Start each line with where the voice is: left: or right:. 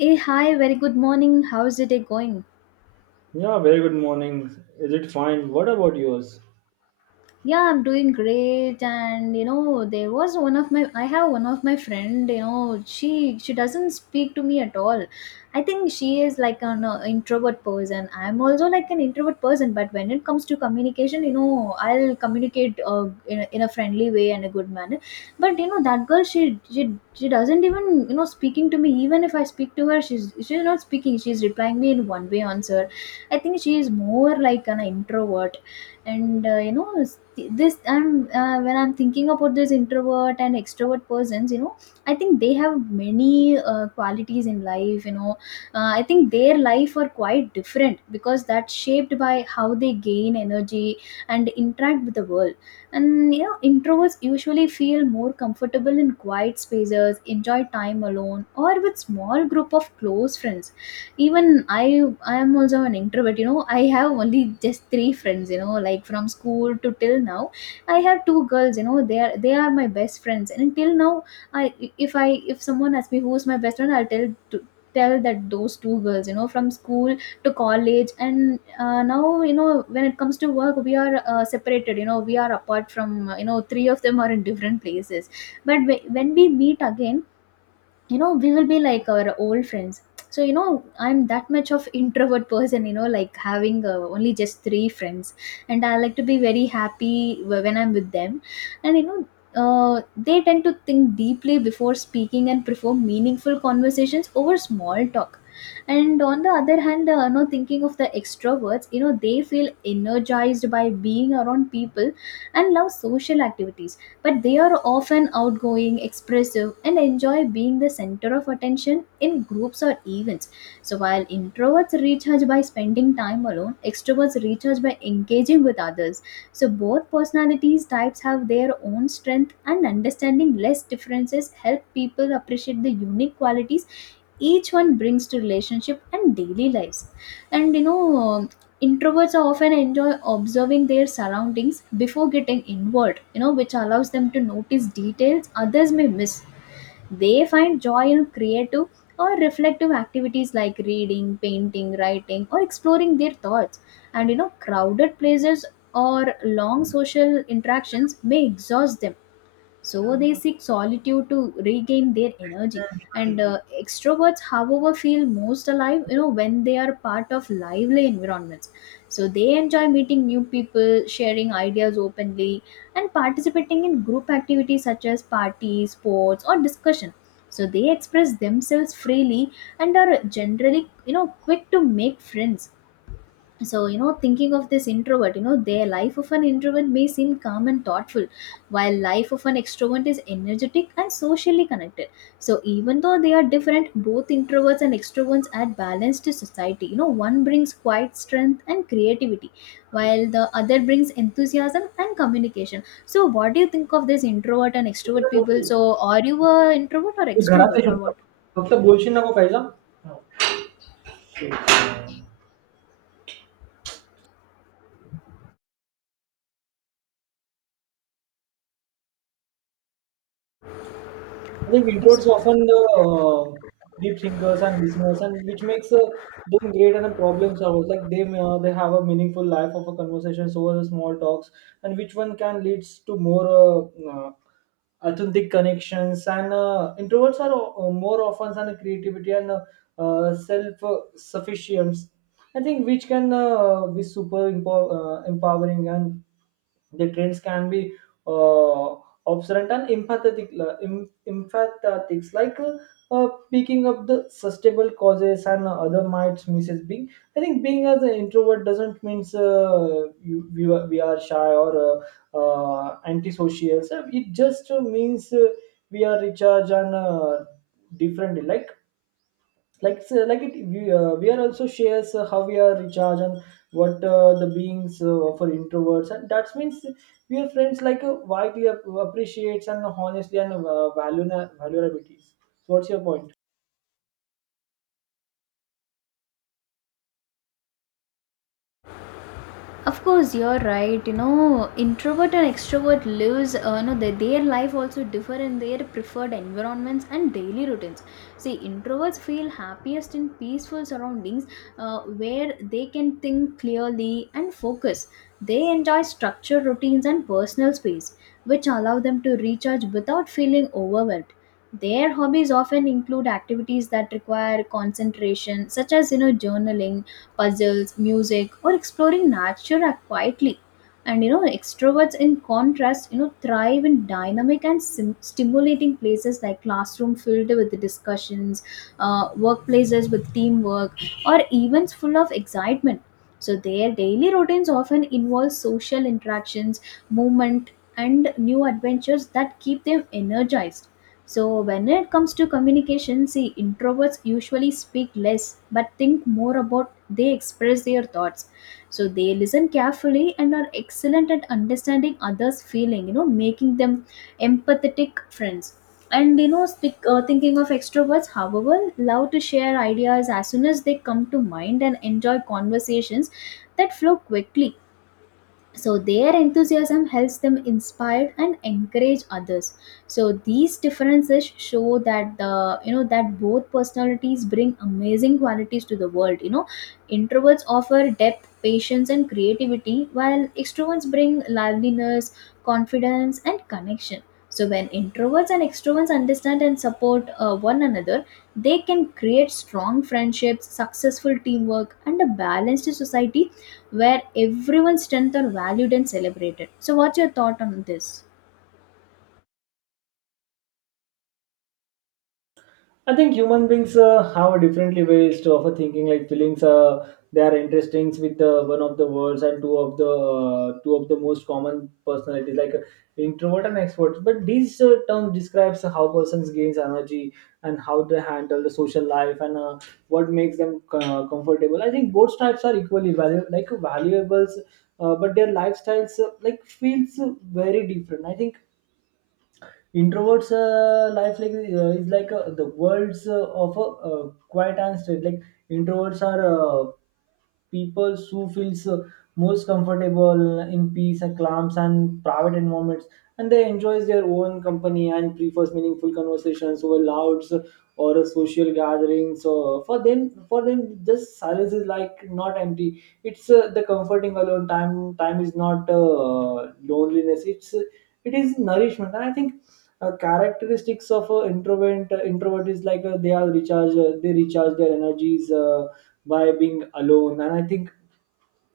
left: Hey, hi, very good morning. How's the day going?
right: Yeah, very good morning. Is it fine? What about yours?
left: Yeah, I'm doing great. And you know there was one of my I have one of my friend, she doesn't speak to me at all. I think she is like an introvert person. I'm also like an introvert person. But when it comes to communication, I'll communicate in a friendly way and a good manner. But that girl, she doesn't even, speaking to me. Even if I speak to her, she's not speaking. She's replying me in one way answer. I think she is more like an introvert. And you know s- this and when I'm thinking about this introvert and extrovert persons, I think they have many qualities in life. I think their life are quite different because that's shaped by how they gain energy and interact with the world. And introverts usually feel more comfortable in quiet spaces, enjoy time alone or with small group of close friends. Even I am also an introvert. I have only just three friends, like from school to till now. I have two girls, they are my best friends. And till now, I if someone asks me who's my best friend, I'll tell that those two girls, from school to college. And now, when it comes to work, we are separated, we are apart from. Three of them are in different places. But when we meet again, we will be like our old friends. So, I'm that much of introvert person, like having only just three friends. And I like to be very happy when I'm with them. And they tend to think deeply before speaking and prefer meaningful conversations over small talk. And on the other hand, thinking of the extroverts, they feel energized by being around people and love social activities. But they are often outgoing, expressive, and enjoy being the center of attention in groups or events. So while introverts recharge by spending time alone, extroverts recharge by engaging with others. So both personalities types have their own strength and understanding less differences help people appreciate the unique qualities each one brings to relationship and daily lives. And introverts often enjoy observing their surroundings before getting involved, which allows them to notice details others may miss. They find joy in creative or reflective activities like reading, painting, writing, or exploring their thoughts. And crowded places or long social interactions may exhaust them, so they seek solitude to regain their energy. And extroverts, however, feel most alive, when they are part of lively environments. So they enjoy meeting new people, sharing ideas openly, and participating in group activities such as parties, sports, or discussion. So they express themselves freely and are generally, quick to make friends. So thinking of this introvert, their life of an introvert may seem calm and thoughtful, while life of an extrovert is energetic and socially connected. So even though they are different, both introverts and extroverts add balance to society. One brings quiet strength and creativity, while the other brings enthusiasm and communication. So what do you think of this introvert and extrovert people?
right: Me
left: So are you a introvert or
right: घरात आहे
left: extrovert, or
right: चुपचाप
left: what?
right: फक्त बोलशील नको काही. I think introverts often the deep thinkers and listeners, and which makes them great and a problem solvers. Like they have a meaningful life of a conversations over the small talks, and which one can leads to more authentic connections. And introverts are more often and creativity and self sufficiency. I think which can be super empowering and the trends can be uh, observant and empathetics, like picking up the sustainable causes and other mites misses being. I think being as an introvert doesn't mean we are shy or antisocial. So it just means we are recharged and different. Like it we are also shares how we are recharge, and what the beings for introverts, and that means we are friends like widely appreciates and honestly and value value abilities. So what's your point?
left: Of course, you're right. Introvert and extrovert lives, no, their life also differ in their preferred environments and daily routines. See, introverts feel happiest in peaceful surroundings, where they can think clearly and focus. They enjoy structured routines and personal space, which allow them to recharge without feeling overwhelmed. Their hobbies often include activities that require concentration, such as, journaling, puzzles, music, or exploring nature quietly. And extroverts, in contrast, thrive in dynamic and stimulating places like classroom filled with discussions, workplaces with teamwork, or events full of excitement. So their daily routines often involve social interactions, movement, and new adventures that keep them energized. So, when it comes to communication, see, introverts usually speak less but think more about they express their thoughts. So, they listen carefully and are excellent at understanding others' feeling, making them empathetic friends. And thinking of extroverts, however, love to share ideas as soon as they come to mind and enjoy conversations that flow quickly. So their enthusiasm helps them inspire and encourage others. So these differences show that the you know that both personalities bring amazing qualities to the world. Introverts offer depth, patience, and creativity, while extroverts bring liveliness, confidence, and connection. So when introverts and extroverts understand and support one another, they can create strong friendships, successful teamwork, and a balanced society where everyone's strength are valued and celebrated. So, what's your thought on this?
right: I think human beings have a differently ways of a thinking. Like feelings, they are interesting with one of the words and two of the most common personalities, like introvert and extrovert. But these terms describes how persons gains energy and how they handle the social life, and what makes them comfortable. I think both types are equally valuable, like valuables, but their lifestyles like feels very different. I think introverts life is like the worlds of a quiet and straight. Like introverts are people who feels most comfortable in peace and calms and private environments, and they enjoys their own company and prefers meaningful conversations over louds or a social gathering. So for them just silence is like not empty, it's the comforting alone time. Time is not loneliness, it's it is nourishment. And I think characteristics of introvert is like they are recharge, they recharge their energies by being alone. And I think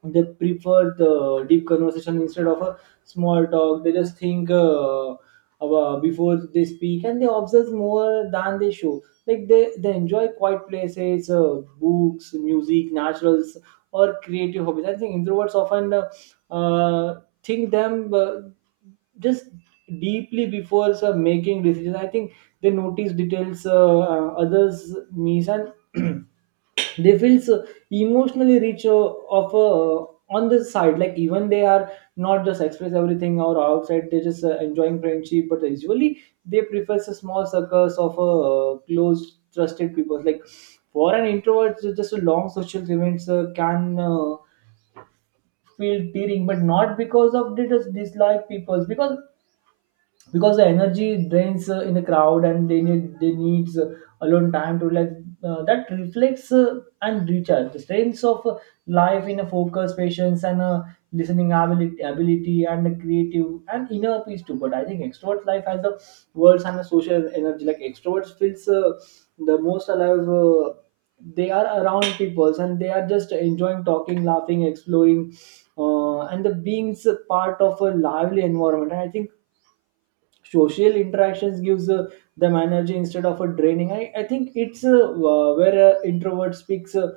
right: they prefer the deep conversation instead of a small talk. They just think about before they speak, and they observe more than they show. Like they enjoy quiet places, books, music, naturals, or creative hobbies. I think introverts often uh, think them just deeply before making decisions. I think they notice details others miss, and they feel so emotionally rich of on the side. Like even they are not just express everything or outside. They just enjoying friendship, but usually they prefer small circles of close, trusted people. Like for an introvert, just a long social events can feel tearing, but not because of dislike people's, because the energy drains in the crowd, and they needs alone time to relax, that reflects, and recharge the strengths of life in a focus, patience, and listening ability and a creative and inner peace too. But I think extrovert life has the words and a social energy. Like extroverts feels the most alive, they are around people, and they are just enjoying talking, laughing, exploring, and the being part of a lively environment. And I think social interactions gives them energy instead of a draining. I think it's where introvert speaks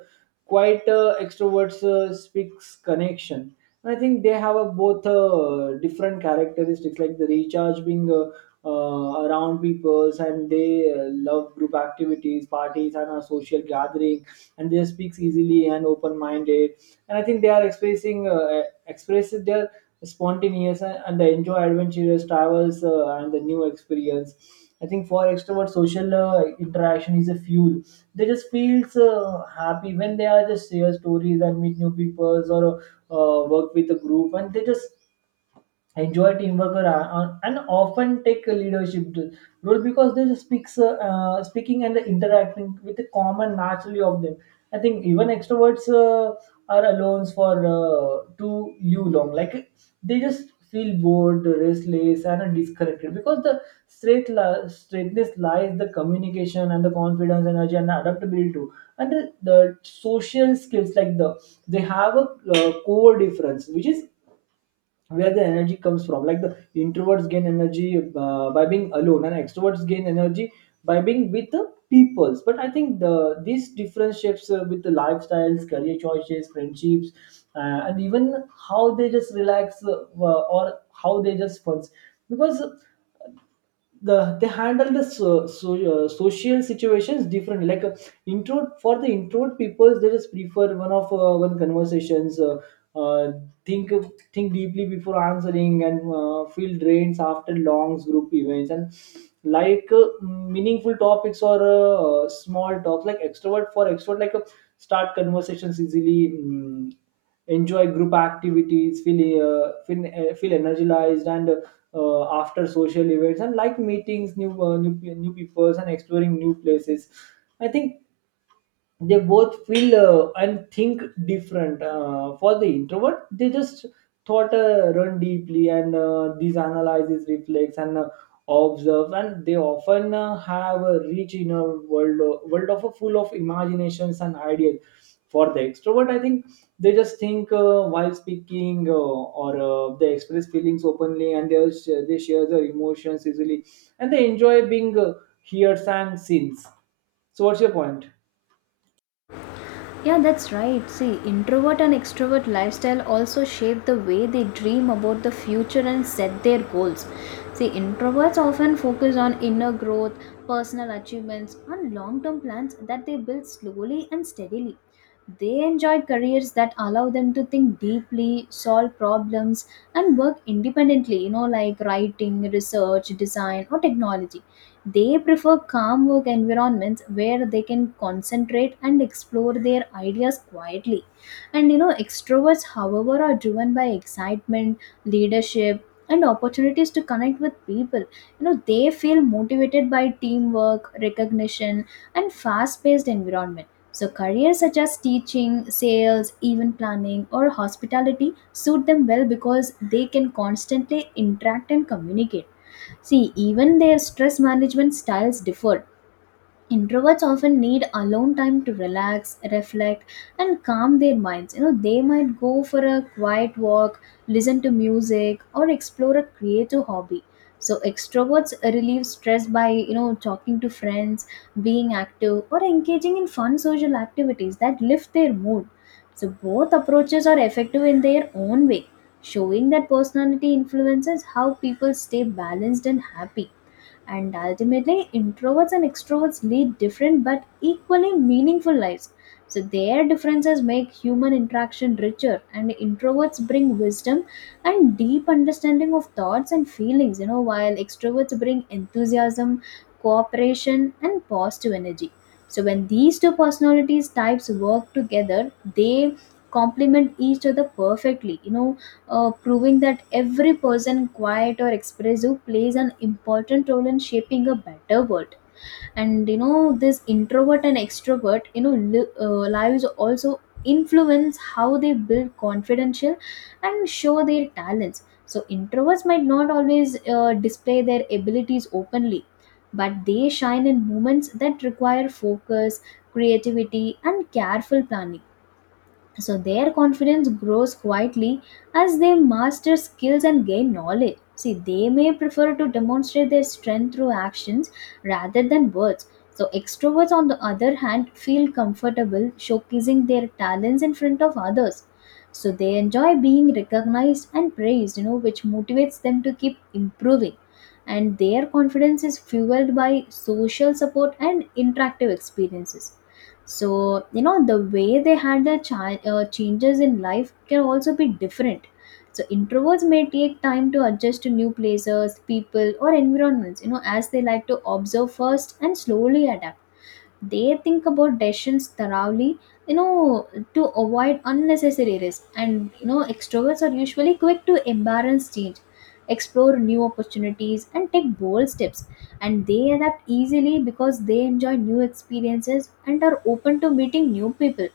right: quite extroverts speaks connection. And I think they have a both different characteristics, like the recharge being around peoples. And they love group activities, parties, and a social gathering, and they speak easily and open-minded. And I think they are expressing their spontaneous, and they enjoy adventurous travels, and the new experience. I think for extrovert social interaction is a fuel. They just feels happy when they are just share stories and meet new people, or work with a group. And they just enjoy teamwork or and often take a leadership role, because they just speaks speaking and interacting with the common naturally of them. I think even extroverts are alone for too you long. Like they just feel bored, restless, and are disconnected, because the straightness lies the communication and the confidence, energy, and adaptability too, and the social skills. Like the they have a core difference, which is where the energy comes from. Like the introverts gain energy by being alone, and extroverts gain energy by being with the peoples. But I think the these different shapes with the lifestyles, career choices, friendships, and even how they just relax, or how they just funs, because the they handle the social situations different. Like introvert, for the introvert people, they just prefer one conversations, uh, think think deeply before answering, and feel drains after long group events, and like meaningful topics, or small talks. Like extrovert, for extrovert, like start conversations easily, enjoy group activities, feel feel energized, and after social events, and like meetings, new peoples, and exploring new places. I think they both feel and think different, for the introvert they just thought run deeply, and these analyzes reflects, and observe, and they often have a rich inner world, world of a full of imaginations and ideas. For the extrovert, I think they just think while speaking, or they express feelings openly, and they share their emotions easily, and they enjoy being heard and seen. So what's your point?
left: Yeah, that's right. See, introvert and extrovert lifestyle also shape the way they dream about the future and set their goals. See, introverts often focus on inner growth, personal achievements, and long term plans that they build slowly and steadily. They enjoy careers that allow them to think deeply, solve problems, and work independently, like writing, research, design, or technology. They prefer calm work environments where they can concentrate and explore their ideas quietly. And extroverts, however, are driven by excitement, leadership, and opportunities to connect with people. They feel motivated by teamwork, recognition, and fast paced environment. So, careers such as teaching, sales, event planning, or hospitality suit them well because they can constantly interact and communicate. See, even their stress management styles differ. Introverts often need alone time to relax, reflect, and calm their minds. They might go for a quiet walk, listen to music, or explore a creative hobby. So extroverts relieve stress by, talking to friends, being active, or engaging in fun social activities that lift their mood. So both approaches are effective in their own way, showing that personality influences how people stay balanced and happy. And ultimately, introverts and extroverts lead different but equally meaningful lives. So, their differences make human interaction richer, and introverts bring wisdom and deep understanding of thoughts and feelings, while extroverts bring enthusiasm, cooperation, and positive energy. So, when these two personalities types work together, they complement each other perfectly, proving that every person, quiet or expressive, plays an important role in shaping a better world. And this introvert and extrovert, lives also influence how they build confidential and show their talents. So introverts might not always display their abilities openly, but they shine in moments that require focus, creativity, and careful planning. So their confidence grows quietly as they master skills and gain knowledge. See, they may prefer to demonstrate their strength through actions rather than words. So extroverts, on the other hand, feel comfortable showcasing their talents in front of others. So they enjoy being recognized and praised, which motivates them to keep improving. And their confidence is fueled by social support and interactive experiences. So the way they handle changes in life can also be different. So introverts may take time to adjust to new places, people, or environments, as they like to observe first and slowly adapt. They think about decisions thoroughly, you know to avoid unnecessary risk. And extroverts are usually quick to embrace change, explore new opportunities, and take bold steps. And they adapt easily because they enjoy new experiences and are open to meeting new people.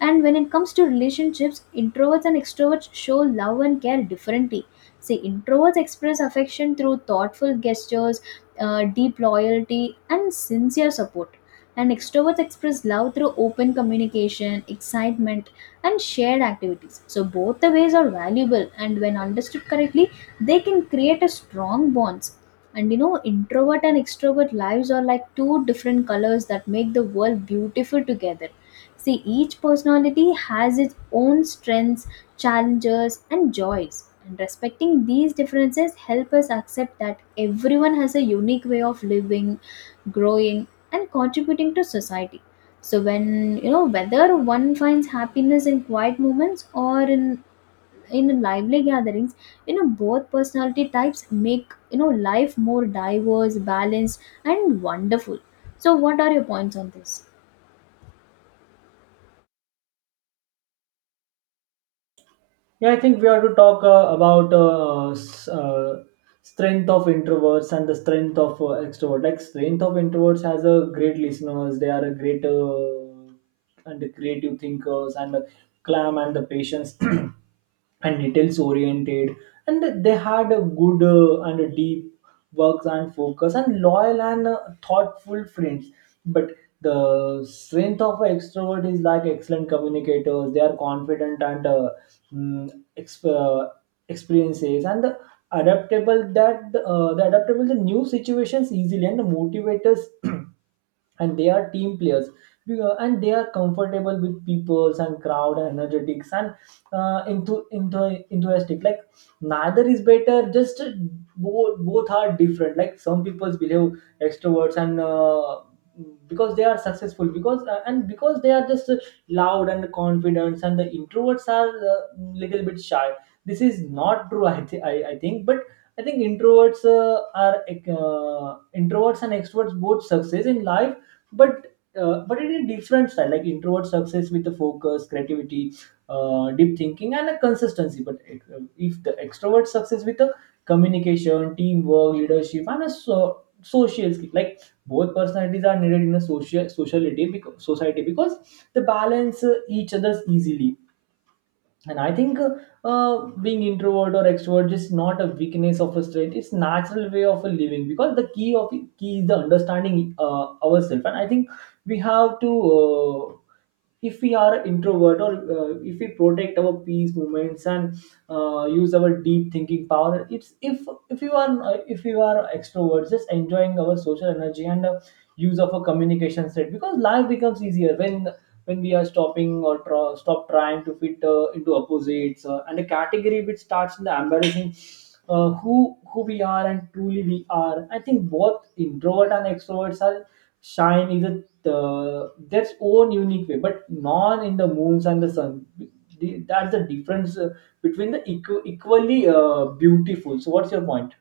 left: And when it comes to relationships, introverts and extroverts show love and care differently. See, introverts express affection through thoughtful gestures, deep loyalty, and sincere support. And extroverts express love through open communication, excitement, and shared activities. So, both the ways are valuable, and when understood correctly, they can create a strong bonds. And introvert and extrovert lives are like two different colors that make the world beautiful together. See, each personality has its own strengths, challenges, and joys. And respecting these differences help us accept that everyone has a unique way of living, growing, and contributing to society. So when, whether one finds happiness in quiet moments or in lively gatherings, both personality types make, life more diverse, balanced, and wonderful. So what are your points on this?
right: Yeah, I think we have to talk about strength of introverts and the strength of extroverts. Like strength of introverts has a great listeners. They are a great and creative thinkers, and clam and the patience. And details oriented, and they had a good and a deep works and focus, and loyal and thoughtful friends. But the strength of an extrovert is like excellent communicators. They are confident and mm, exp- uh, experiences and the adaptable, that the adaptable the new situations easily, and the motivators and they are team players. And they are comfortable with peoples and crowd and energetics and into enthusiastic. Like neither is better, just both are different. Like some people behave extroverts, and because they are successful, because and because they are just loud and confident, and the introverts are uh, little bit shy. This is not true. I think. But I think introverts are uh, introverts and extroverts both success in life, but but in a different style. Like introvert success with the focus, creativity, deep thinking and a consistency. But if the extrovert success with the communication, teamwork, leadership, and a social skill. Like both personalities are needed in a social sociality, because society, because they balance each other's easily. And I think being introvert or extrovert is not a weakness of a trait, it's natural way of a living, because the key of key is the understanding ourselves. And I think we have to if we are introvert, or if we protect our peace moments and use our deep thinking power. It's if you are if you are extroverts, just enjoying our social energy, and use of a communication set, because life becomes easier when we are stopping, or stop trying to fit into opposites, and a category, which starts in the embarrassing who we are and truly we are. I think both introvert and extroverts are shine is a their own unique way, but none in the moons and the sun. That's the difference between the equally beautiful. So what's your point?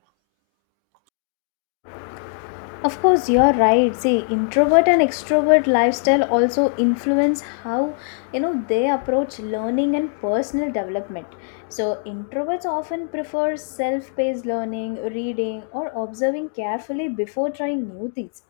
left: Of course, you're right. See, introvert and extrovert lifestyle also influence how they approach learning and personal development. So, introverts often prefer self-paced learning, reading, or observing carefully before trying new things.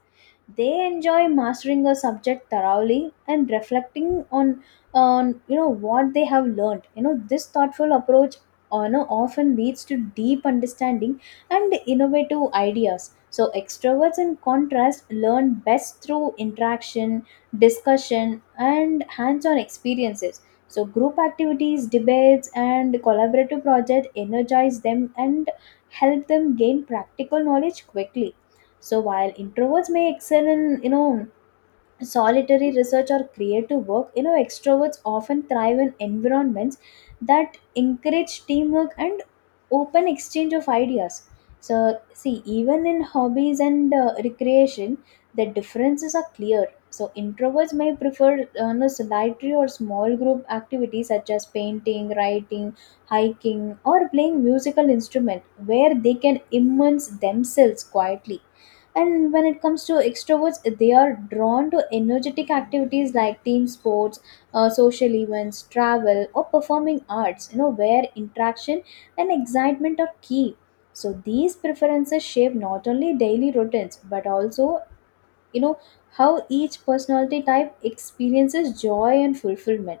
left: They enjoy mastering a subject thoroughly and reflecting on what they have learned. You know, this thoughtful approach often leads to deep understanding and innovative ideas. So, extroverts, in contrast, learn best through interaction, discussion, and hands on experiences. So, group activities, debates, and collaborative projects energize them and help them gain practical knowledge quickly. So, while introverts may excel in, you know, solitary research or creative work, you know, extroverts often thrive in environments that encourage teamwork and open exchange of ideas. So, see, even in hobbies and recreation, the differences are clear. So, introverts may prefer no, solitary or small group activities such as painting, writing, hiking, or playing musical instrument where they can immerse themselves quietly. And when it comes to extroverts, they are drawn to energetic activities like team sports, social events, travel, or performing arts, you know, where interaction and excitement are key. So these preferences shape not only daily routines but also, you know, how each personality type experiences joy and fulfillment.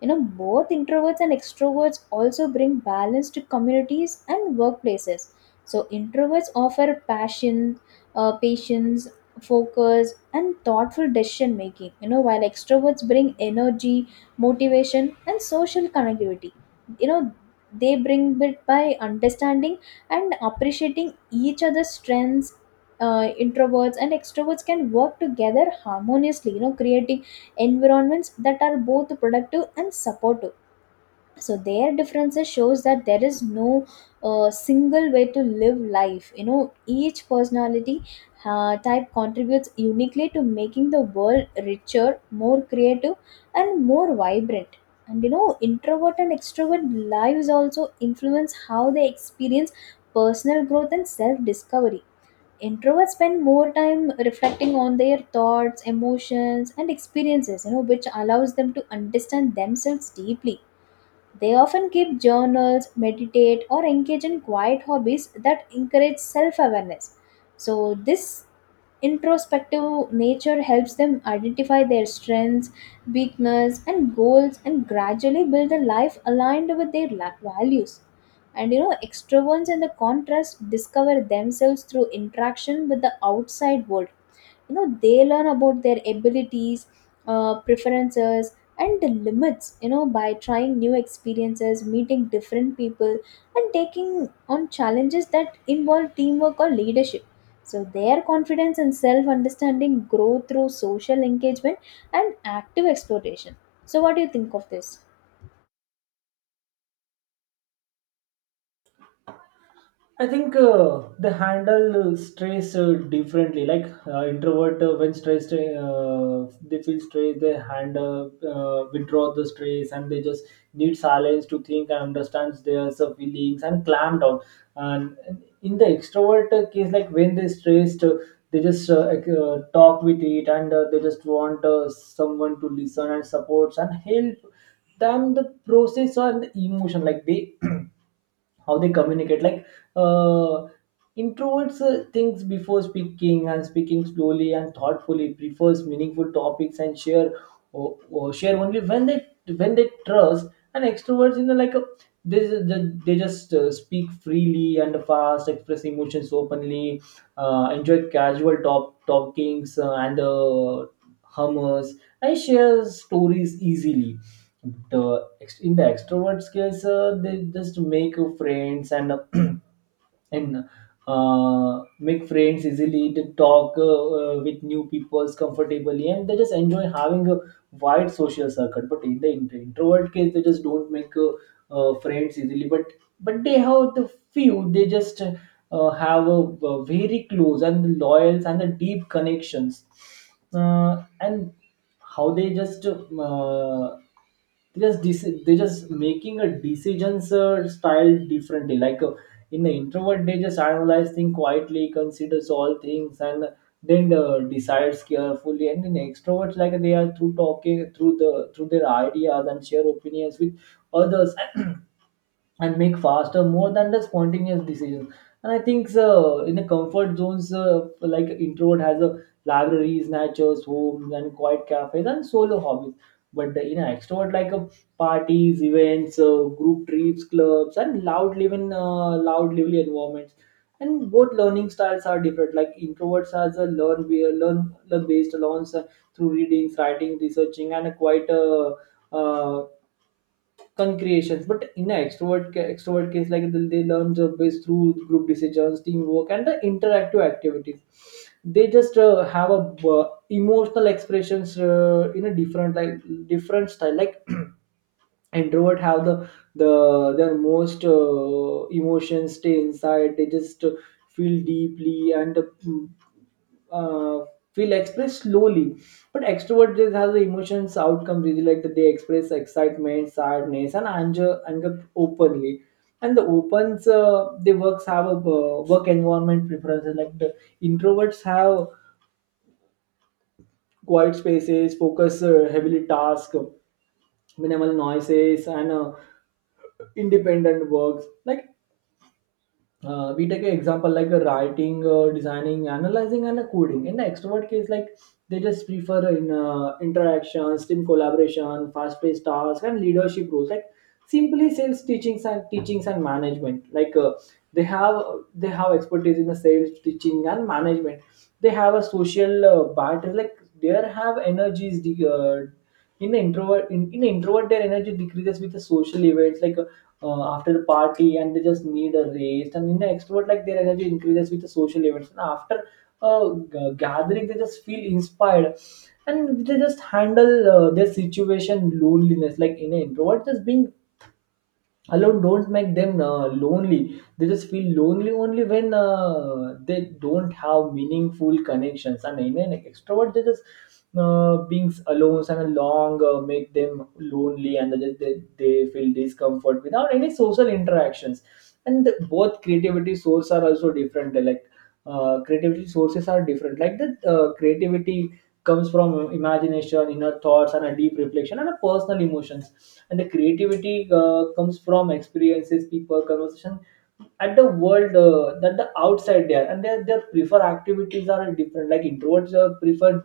left: You know, both introverts and extroverts also bring balance to communities and workplaces. So, introverts offer passion, patience, focus, and thoughtful decision making, you know, while extroverts bring energy, motivation, and social connectivity. You know, they bring it by understanding and appreciating each other's strengths. Introverts and extroverts can work together harmoniously, you know, creating environments that are both productive and supportive. So their differences shows that there is no single way to live life. You know, each personality type contributes uniquely to making the world richer, more creative, and more vibrant. And you know, introvert and extrovert lives also influence how they experience personal growth and self discovery. Introverts spend more time reflecting on their thoughts, emotions, and experiences, you know, which allows them to understand themselves deeply. They often keep journals, meditate, or engage in quiet hobbies that encourage self awareness. So, this introspective nature helps them identify their strengths, weakness, and goals and gradually build a life aligned with their values. And you know, extroverts, in the contrast, discover themselves through interaction with the outside world. You know, they learn about their abilities, preferences, and the limits, you know, by trying new experiences, meeting different people, and taking on challenges that involve teamwork or leadership. So their confidence and self understanding grow through social engagement and active exploitation. So what do you think of this?
right: I think they handle stress differently. Like introvert, when stressed, they feel stress. They handle, withdraw the stress, and they just need silence to think and understand their feelings and clam down. And in the extrovert case, like when they stressed, they just talk with it, and they just want someone to listen and supports and help them the process and the emotion. Like they, how they communicate, like uh, introverts thinks before speaking and speaking slowly and thoughtfully, prefers meaningful topics and share or share only when they trust. And extroverts, you know, like a, they, they just speak freely and fast, express emotions openly, enjoy casual talkings, and hummers, and share stories easily. In the extrovert skills, they just make friends and and make friends easily. They talk, with new people comfortably, and they just enjoy having a wide social circle. But in the introvert case, they just don't make friends easily, but they have the few. They just have a very close and loyal and the deep connections. And how they just they just making a decisions style differently. In the introvert, they just analyze things quietly, considers all things, and then decides carefully. And in extroverts, like, they are through talking through the through their ideas and share opinions with others and make faster more than the spontaneous decisions. And I think so. In the comfort zones, like introvert has a libraries, natures, homes, and quiet cafes, and solo hobbies. But the, you know, extrovert, like a, parties, events, group trips, clubs, and loud lively environments. And both learning styles are different. Like introverts has a learn based learns, through readings, writing, researching, and a quite, uh, concreations. But in an extrovert extrovert case, like they learn job based through group decisions, teamwork, and the interactive activities. They just have a, emotional expressions in a different, like, different style. Like introvert have the their most emotions stay inside. They just feel deeply and mm, uh, feel expressed slowly. But extrovert just has the emotions outcomes really, like that they express excitement, sadness, and anger openly. And the opens, they works have a, work environment preferences. Like the introverts have quiet spaces, focus, heavily task, minimal noises, and independent works. Like, we take an example like a writing, designing, analyzing, and a coding. In the extrovert case, like, they just prefer in interactions, team collaboration, fast-paced tasks, and leadership roles. Like simply sales, teachings, and management. Like, they have, they have expertise in the sales, teaching, and management. They have a social, battery. Like they have energies, in the introvert, in the introvert, their energy decreases with the social events. Like, after the party, and they just need a rest. And in the extrovert, like, their energy increases with the social events, and after gathering, they just feel inspired. And they just handle their situation loneliness. Like in an introvert, just being alone don't make them lonely. They just feel lonely only when they don't have meaningful connections. And in an extrovert, they just being alone and along make them lonely, and they feel discomfort without any social interactions. And both creativity source are also different. Like, creativity sources are different like the creativity comes from imagination, inner thoughts, and a deep reflection, and a personal emotions. And the creativity comes from experiences, people, conversation, at the world, that the outside there. And their prefer activities are different. Like introverts prefer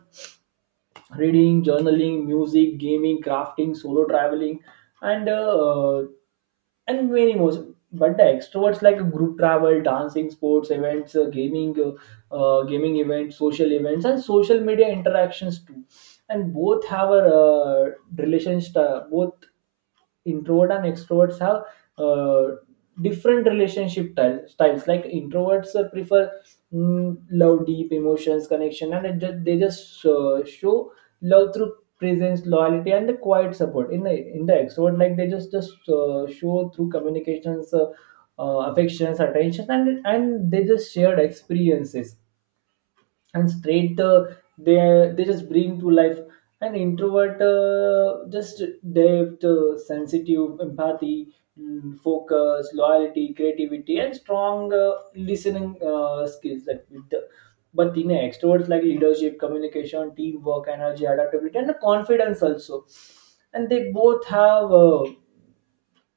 right: reading, journaling, music, gaming, crafting, solo traveling, and uh, and many more. But the extroverts like group travel, dancing, sports events, gaming, gaming events, social events, and social media interactions too. And both have a, relationship. Both introvert and extroverts have, uh, different styles. Like introverts prefer love, deep emotions connection, and it just, they just show love through presence, loyalty, and the quiet support. In the extrovert, like, they just show through communications, affections, attention, and they just shared experiences. And straight, they they just bring to life. An introvert, just depth, sensitive empathy, focus, loyalty, creativity, and strong, listening, skills, like with the, but in extroverts, like leadership, communication, teamwork, energy, adaptability, and confidence also. And they both have,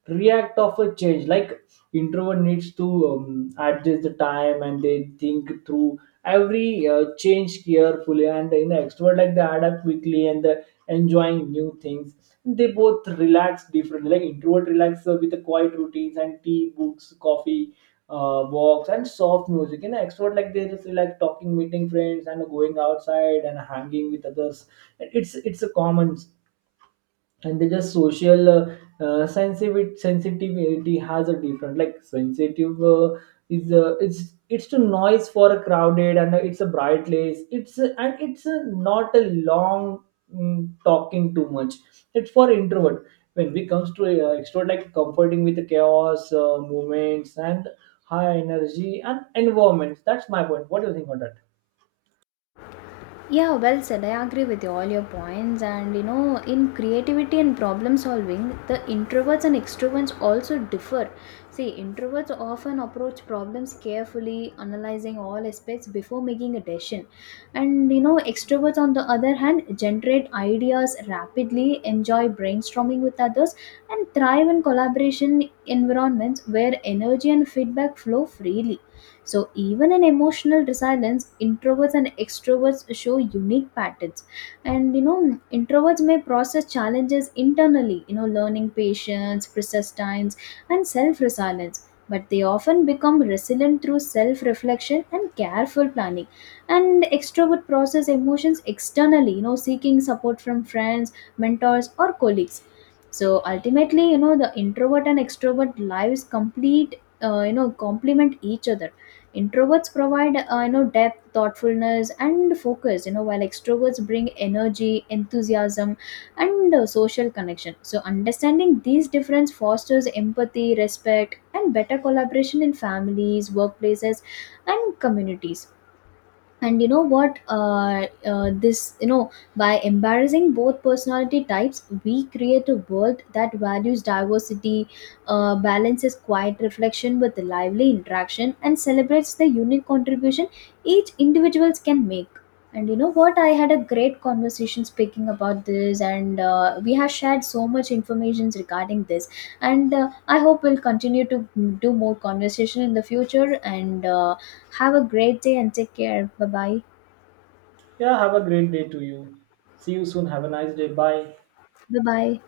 right: react of a change. Like, introvert needs to adjust the time, and they think through every change carefully. And you know, extrovert, like they adapt quickly and they enjoying new things. They both relax differently. Like introvert relax with the quiet routines and tea, books, coffee, walks, and soft music. You know extrovert, like they just like talking, meeting friends, and going outside, and hanging with others. It's a common. And they just social, sensitivity has a different. Like sensitive, is it's to noise, for a crowded, and it's a bright place. And it's a, not a long, talking too much. It's for introvert. When we comes to extrovert, like comforting with the chaos, movements, and high energy and environments. That's my point. What do you think on that?
left: Yeah, well said. I agree with you, all your points. And you know, in creativity and problem solving, the introverts and extroverts also differ. See, introverts often approach problems carefully, analyzing all aspects before making a decision. And you know, extroverts, on the other hand, generate ideas rapidly, enjoy brainstorming with others, and thrive in collaboration environments where energy and feedback flow freely. So, even in emotional resilience, introverts and extroverts show unique patterns. And you know, introverts may process challenges internally, you know, learning patience, persistence, and self resilience. But they often become resilient through self reflection and careful planning. And extrovert process emotions externally, you know, seeking support from friends, mentors, or colleagues. So ultimately, you know, the introvert and extrovert lives complete, you know, complement each other. Introverts provide you know, depth, thoughtfulness, and focus, you know, while extroverts bring energy, enthusiasm, and social connection. So understanding these differences fosters empathy, respect, and better collaboration in families, workplaces, and communities. And you know what, this, you know, by embarrassing both personality types, we create a world that values diversity, balances quiet reflection with lively interaction, and celebrates the unique contribution each individuals can make. And you know what, I had a great conversation speaking about this, and we have shared so much information regarding this. And I hope we'll continue to do more conversation in the future. And have a great day and take care. Bye bye.
right: Yeah, have a great day to you. See you soon, have a nice day. Bye.
left: Bye bye.